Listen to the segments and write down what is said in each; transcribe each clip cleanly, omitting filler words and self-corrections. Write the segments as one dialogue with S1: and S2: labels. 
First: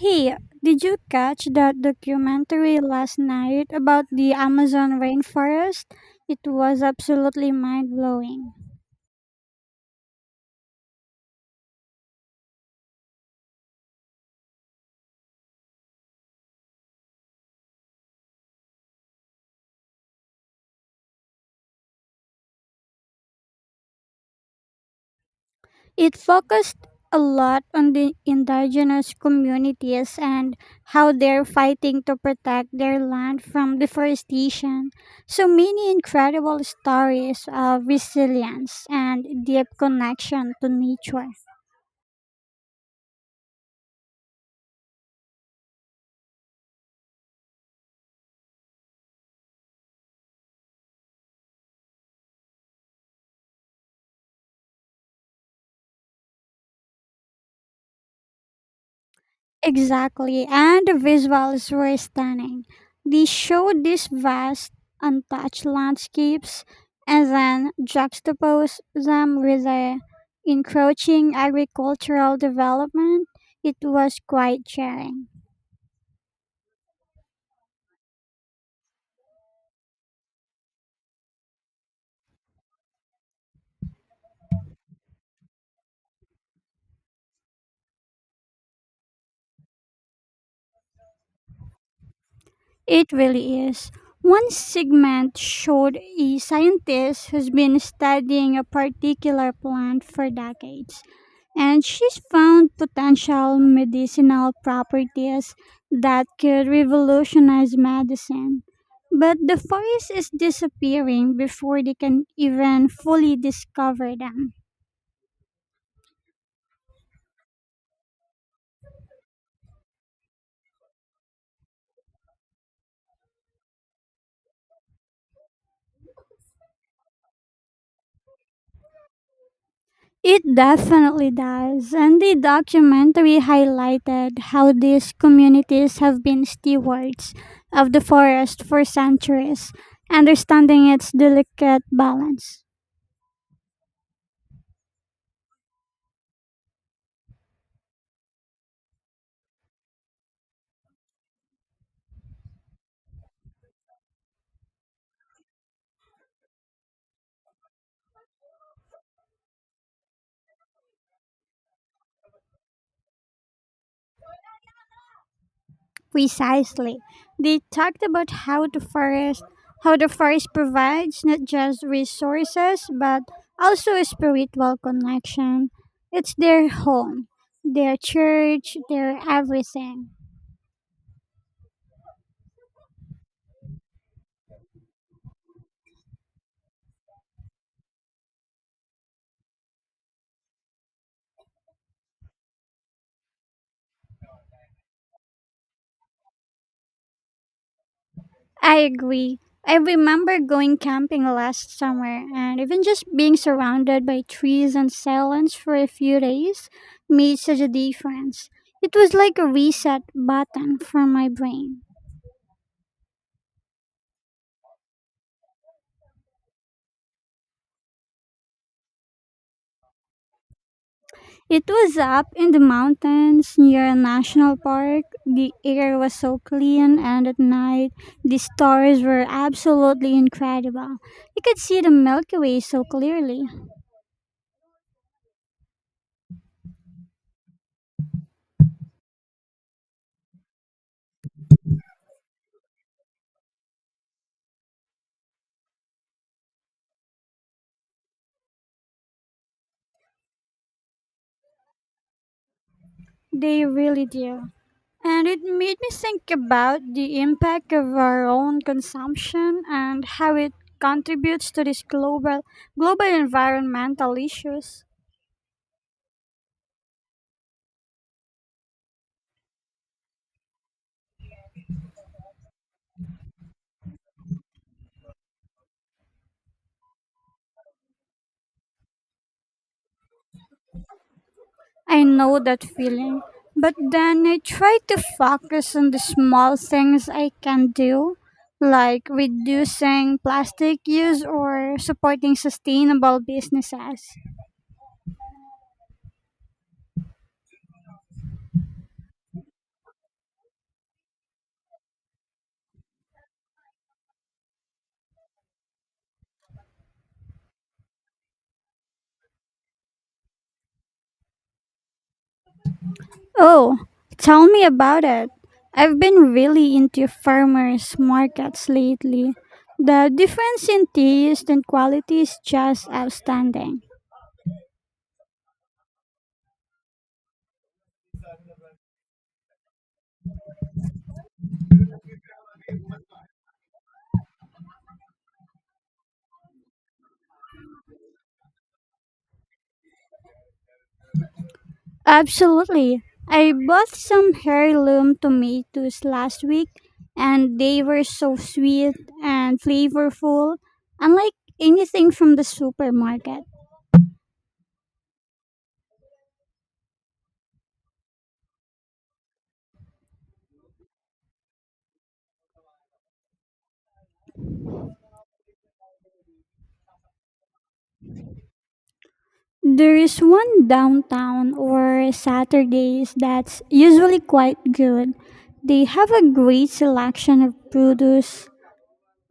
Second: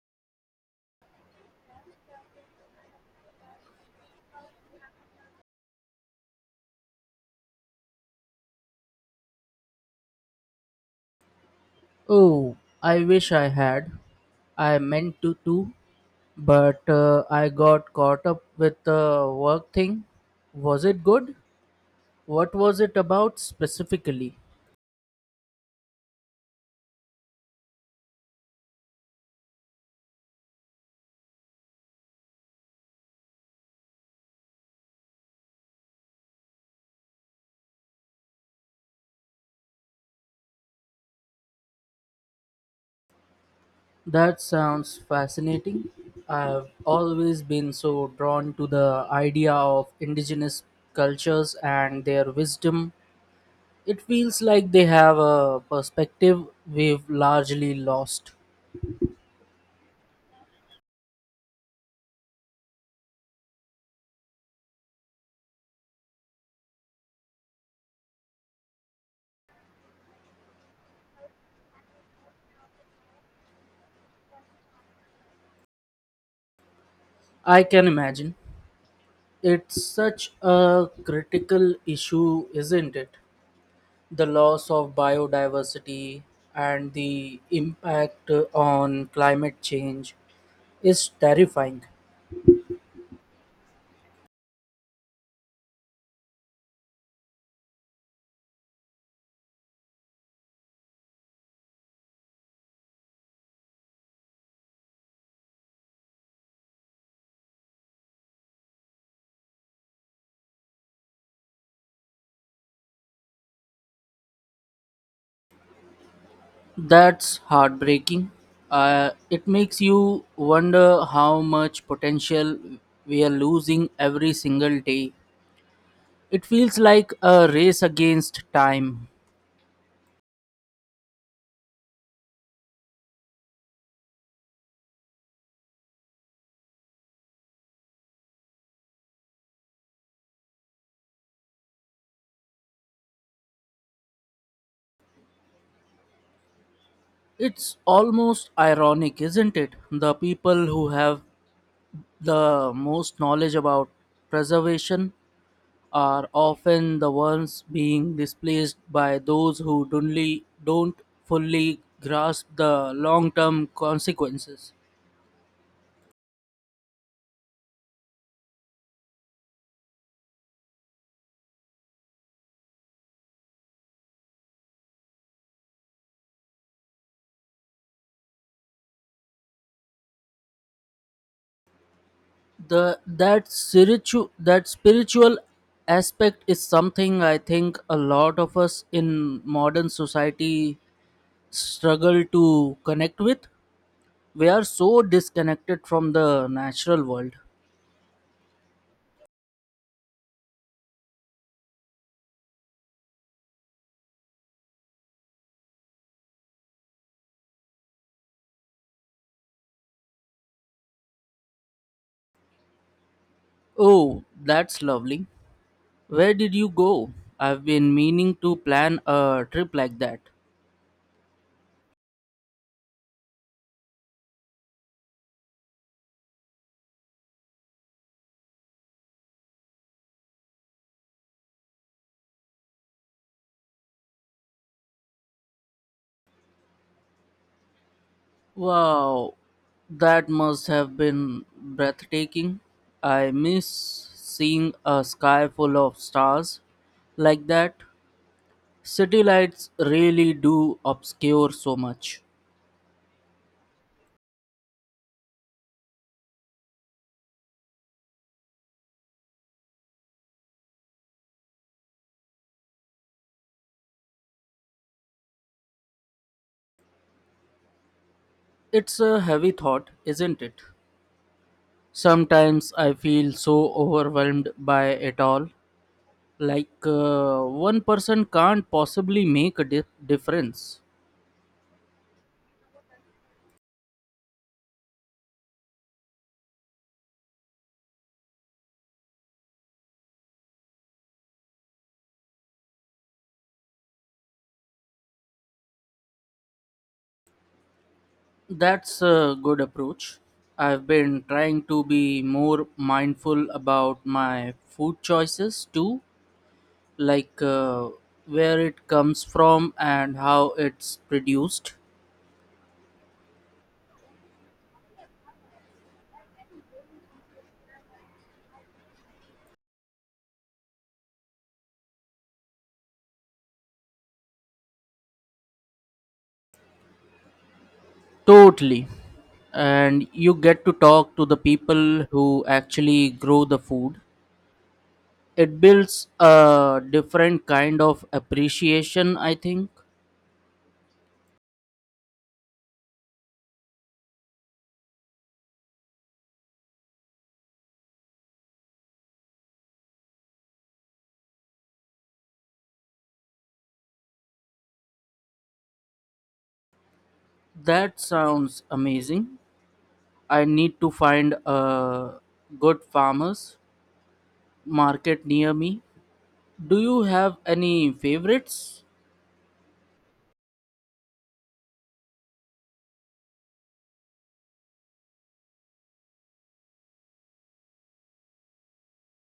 S1: Hey, did you catch that documentary last night about the Amazon rainforest? It was absolutely mind blowing.
S2: Oh, I wish I had. I meant to too, but I got caught up with the work thing. Was it good? What was it about specifically?
S1: It focused a lot on the indigenous communities and how they're fighting to protect their land from deforestation. So many incredible stories of resilience and deep connection to nature.
S2: That sounds fascinating. I've always been so drawn to the idea of indigenous cultures and their wisdom. It feels like they have a perspective we've largely lost.
S1: Exactly, and the visuals were stunning. They showed these vast, untouched landscapes and then juxtaposed them with the encroaching agricultural development. It was quite jarring.
S2: I can imagine. It's such a critical issue, isn't it? The loss of biodiversity and the impact on climate change is terrifying.
S1: It really is. One segment showed a scientist who's been studying a particular plant for decades and she's found potential medicinal properties that could revolutionize medicine. But the forest is disappearing before they can even fully discover them.
S2: That's heartbreaking. It makes you wonder how much potential we are losing every single day. It feels like a race against time.
S1: It definitely does, and the documentary highlighted how these communities have been stewards of the forest for centuries, understanding its delicate balance.
S2: It's almost ironic, isn't it? The people who have The most knowledge about preservation are often the ones being displaced by those who don't fully grasp the long-term consequences.
S1: Precisely. They talked about how the forest provides not just resources but also a spiritual connection. It's their home, their church, their everything.
S2: The that spiritual aspect is something I think a lot of us in modern society struggle to connect with. We are so disconnected from the natural world.
S1: I agree. I remember going camping last summer and even just being surrounded by trees and silence for a few days made such a difference. It was like a reset button for my brain.
S2: Oh, that's lovely. Where did you go? I've been meaning to plan a trip like that.
S1: It was up in the mountains near a national park. The air was so clean, and at night, the stars were absolutely incredible. You could see the Milky Way so clearly.
S2: Wow, that must have been breathtaking. I miss seeing a sky full of stars like that. City lights really do obscure so much.
S1: They really do. And it made me think about the impact of our own consumption and how it contributes to these global environmental issues.
S2: It's a heavy thought, isn't it? Sometimes I feel so overwhelmed by it all. Like, one person can't possibly make a difference.
S1: I know that feeling. But then I try to focus on the small things I can do, like reducing plastic use or supporting sustainable businesses.
S2: That's a good approach. I've been trying to be more mindful about my food choices too, like, where it comes from and how it's produced.
S1: Oh, tell me about it. I've been really into farmers markets lately. The difference in taste and quality is just outstanding.
S2: Totally. And you get to talk to the people who actually grow the food. It builds a different kind of appreciation, I think.
S1: Absolutely. I bought some heirloom tomatoes last week and they were so sweet and flavorful, unlike anything from the supermarket.
S2: That sounds amazing. I need to find a good farmers market near me. Do you have any favorites?
S1: There is one downtown or Saturdays that's usually quite good. They have a great selection of produce,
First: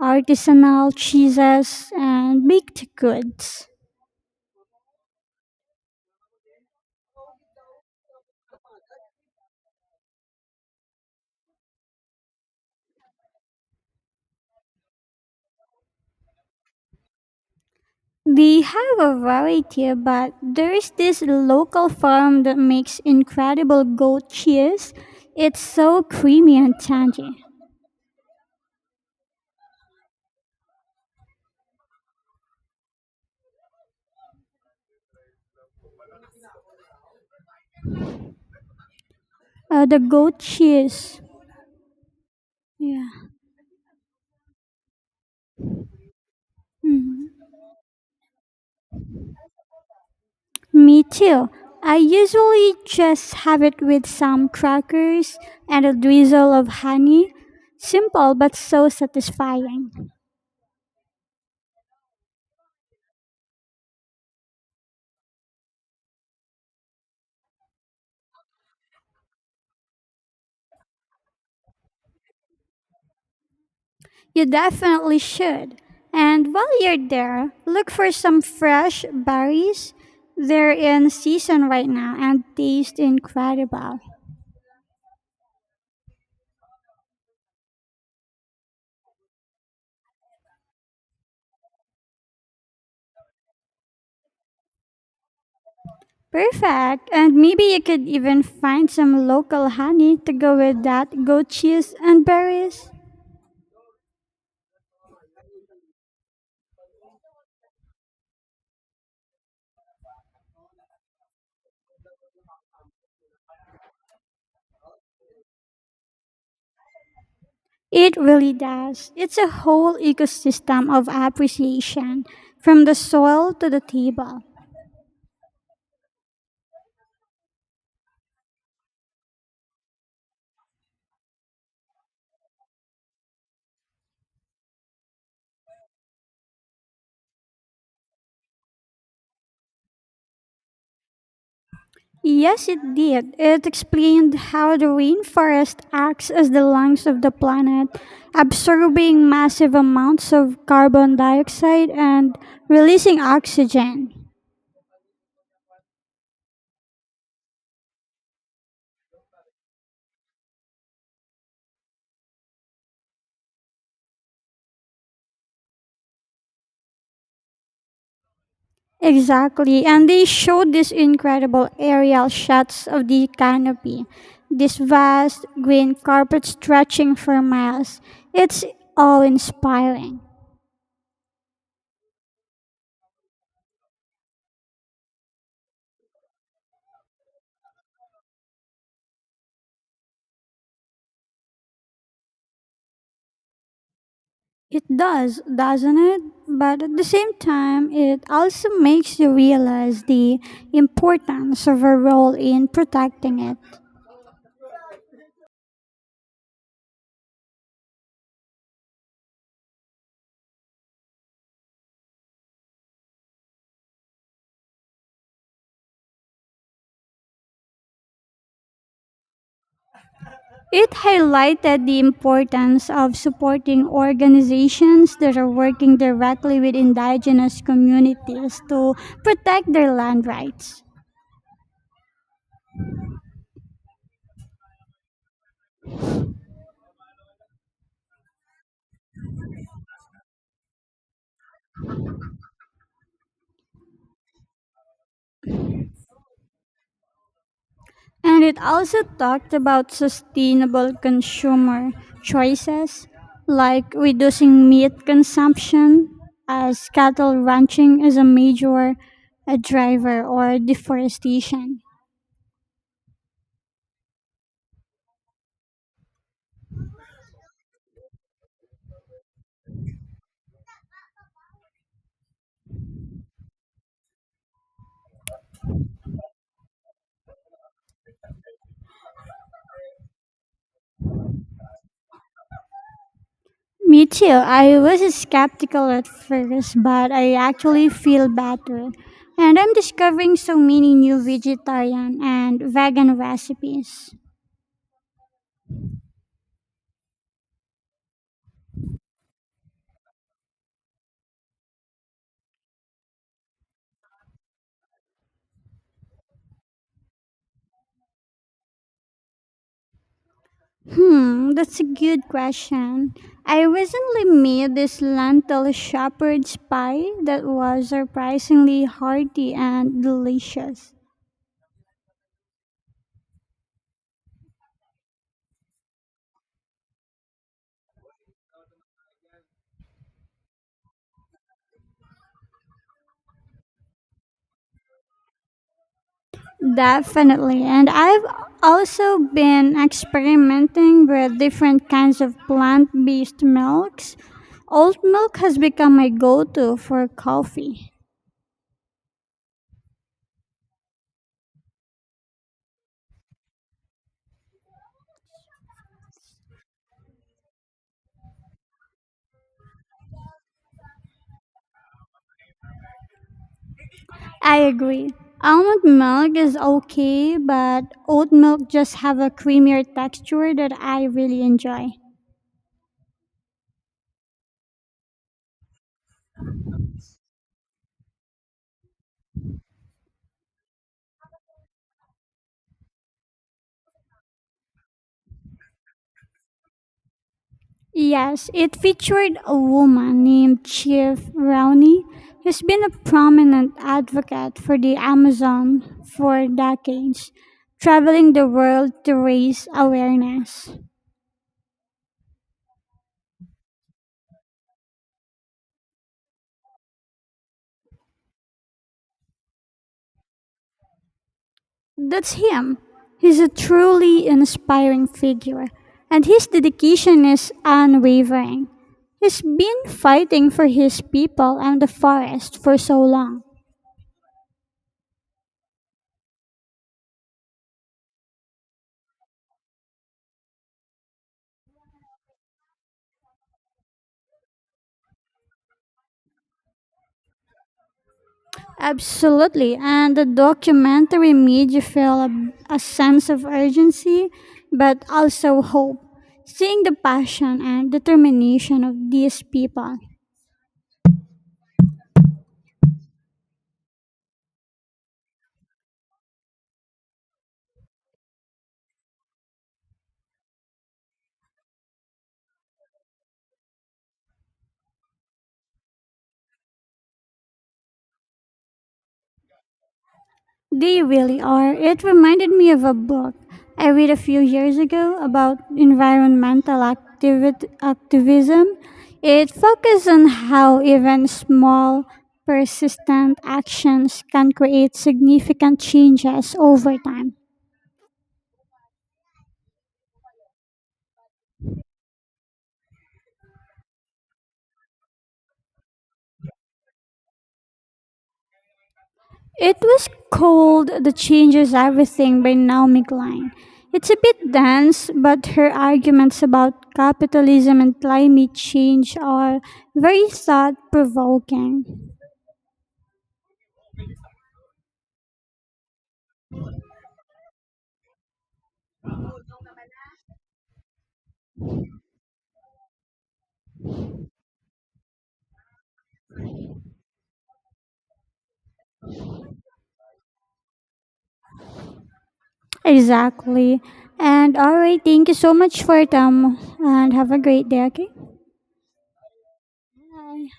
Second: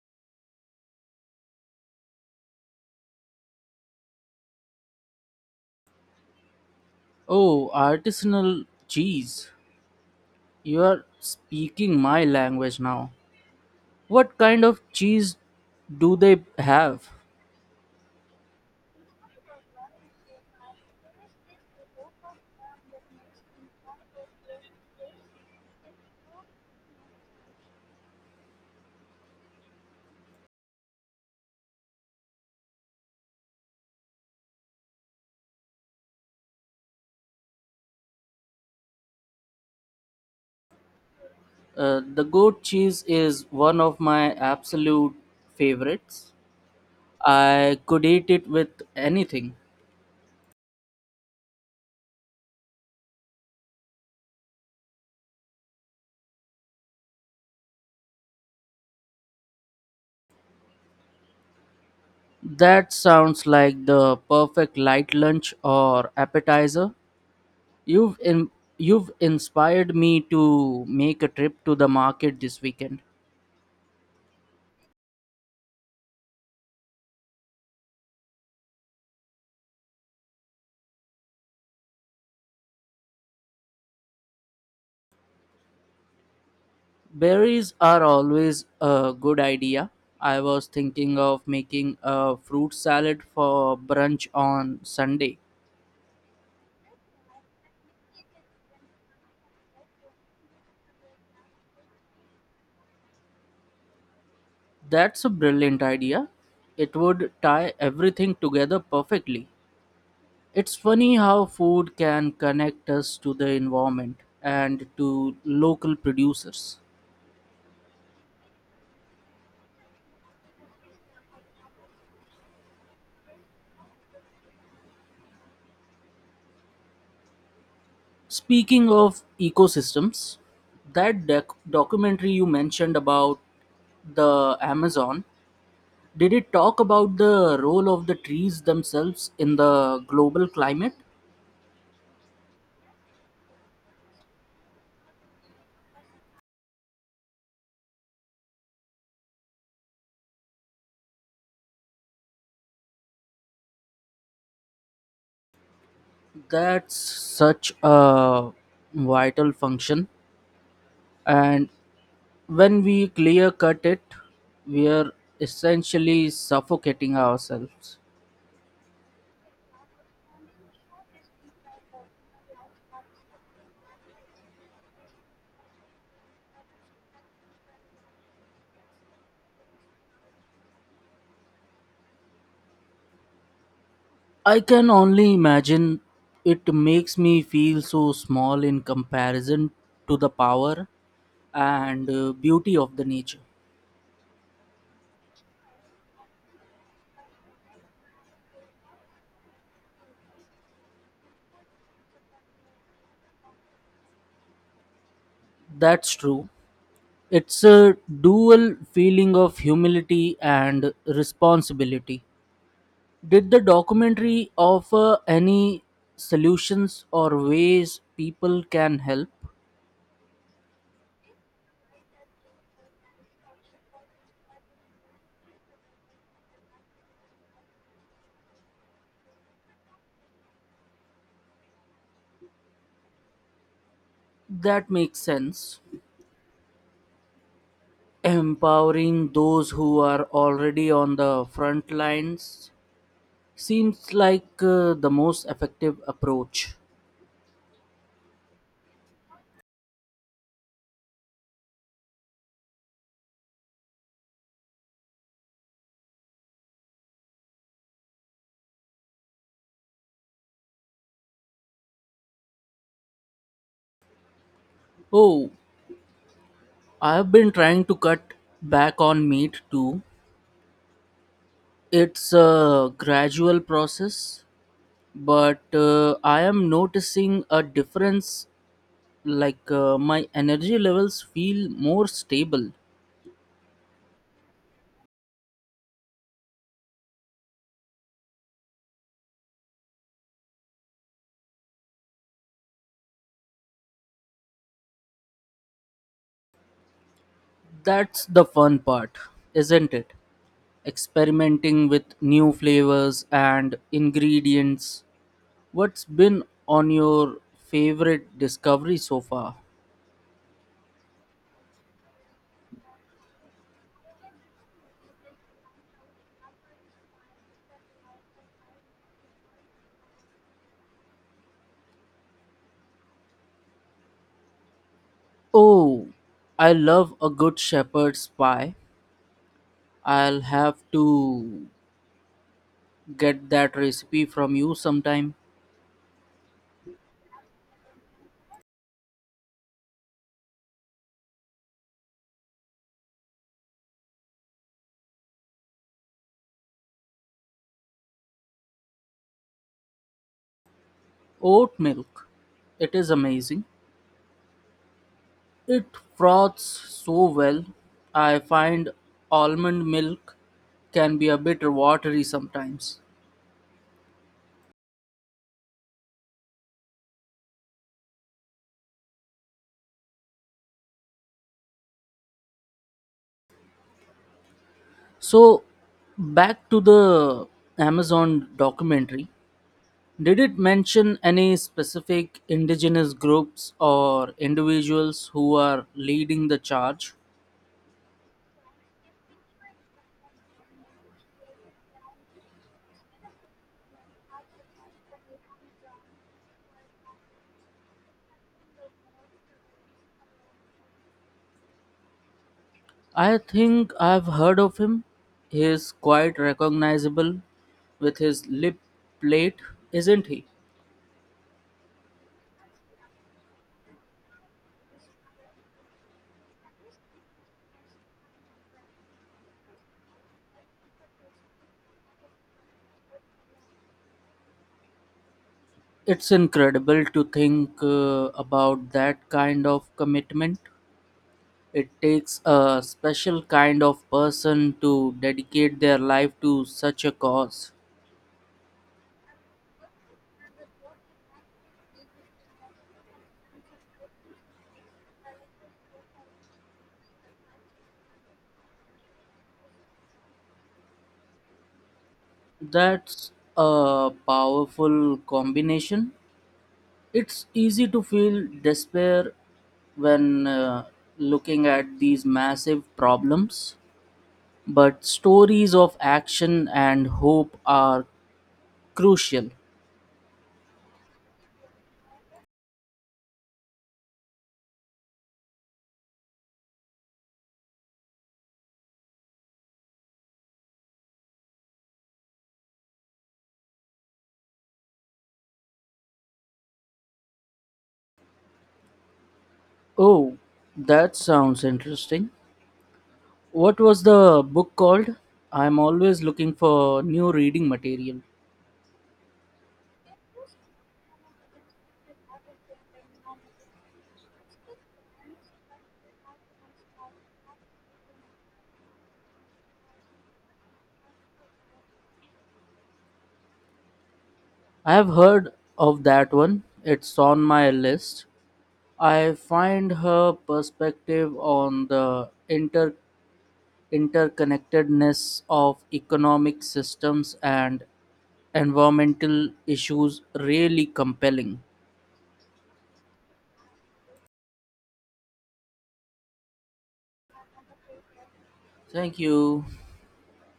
S1: artisanal cheeses, and baked goods.
S2: Oh, artisanal cheese. You are speaking my language now. What kind of cheese do they have?
S1: They have a variety, but there is this local farm that makes incredible goat cheese. It's so creamy and tangy. The goat cheese.
S2: The goat cheese
S1: Yeah.
S2: is one of my absolute favorites.
S1: Mm.
S2: I could eat it with anything.
S1: Me too. I usually just have it with some crackers and a drizzle of honey. Simple but so satisfying.
S2: That sounds like the perfect light lunch or appetizer. You've in, you've inspired me to make a trip to the market this weekend.
S1: You definitely should. And while you're there, look for some fresh berries. They're in season right now and taste incredible.
S2: Berries are always a good idea. I was thinking of making a fruit salad for brunch on Sunday.
S1: Perfect. And maybe you could even find some local honey to go with that goat cheese and berries.
S2: That's a brilliant idea. It would tie everything together perfectly. It's funny how food can connect us to the environment and to local producers.
S1: It really does. It's a whole ecosystem of appreciation from the soil to the table.
S2: Speaking of ecosystems, that documentary you mentioned about the Amazon, did it talk about the role of the trees themselves in the global climate?
S1: Yes, it did. It explained how the rainforest acts as the lungs of the planet, absorbing massive amounts of carbon dioxide and releasing oxygen.
S2: That's such a vital function. And when we clear cut it, we are essentially suffocating ourselves.
S1: Exactly, and they showed these incredible aerial shots of the canopy, this vast green carpet stretching for miles. It's all inspiring.
S2: I can only imagine. It makes me feel so small in comparison to the power and beauty of the nature.
S1: It does, doesn't it? But at the same time, it also makes you realize the importance of our role in protecting it.
S2: That's true. It's a dual feeling of humility and responsibility. Did the documentary offer any solutions or ways people can help?
S1: It highlighted the importance of supporting organizations that are working directly with indigenous communities to protect their land rights.
S2: That makes sense. Empowering those who are already on the front lines seems like the most effective approach.
S1: And it also talked about sustainable consumer choices like reducing meat consumption, as cattle ranching is a major driver, or deforestation.
S2: Oh, I've been trying to cut back on meat too. It's a gradual process, but I am noticing a difference. Like, my energy levels feel more stable.
S1: Me too. I was skeptical at first, but I actually feel better. And I'm discovering so many new vegetarian and vegan recipes.
S2: That's the fun part, isn't it? Experimenting with new flavors and ingredients. What's been on your favorite discovery so far?
S1: Hmm, that's a good question. I recently made this lentil shepherd's pie that was surprisingly hearty and delicious.
S2: Oh, I love a good shepherd's pie. I'll have to get that recipe from you sometime.
S1: Definitely. And I've also been experimenting with different kinds of plant based milks. Oat milk has become my go to for coffee.
S2: Oat milk. It is amazing. It froths so well. I find almond milk can be a bit watery sometimes.
S1: I agree. Almond milk is okay, but oat milk just have a creamier texture that I really enjoy.
S2: So, back to the Amazon documentary. Did it mention any specific indigenous groups or individuals who are leading the charge?
S1: Yes, it featured a woman named Chief Rowney, who's been a prominent advocate for the Amazon for decades, traveling the world to raise awareness.
S2: I think I've heard of him. He's quite recognizable with his lip plate, isn't he?
S1: That's him. He's a truly inspiring figure, and his dedication is unwavering. He's been fighting for his people and the forest for so long.
S2: It's incredible to think about that kind of commitment. It takes a special kind of person to dedicate their life to such a cause.
S1: Absolutely. And the documentary made you feel a sense of urgency, but also hope. Seeing the passion and determination of these people,
S2: That's a powerful combination. It's easy to feel despair when looking at these massive problems, but stories of action and hope are crucial.
S1: they really are. It reminded me of a book I read a few years ago about environmental activism. It focuses on how even small, persistent actions can create significant changes over time.
S2: Oh, that sounds interesting. What was the book called? I'm always looking for new reading material.
S1: It was called The Changes Everything by Naomi Klein. It's a bit dense, but her arguments about capitalism and climate change are very thought provoking.
S2: I have heard of that one. It's on my list. I find her perspective on the interconnectedness of economic systems and environmental issues really compelling.
S1: Exactly. And all right, thank you so much for your time and have a great day, okay?
S2: Thank you.
S1: Bye.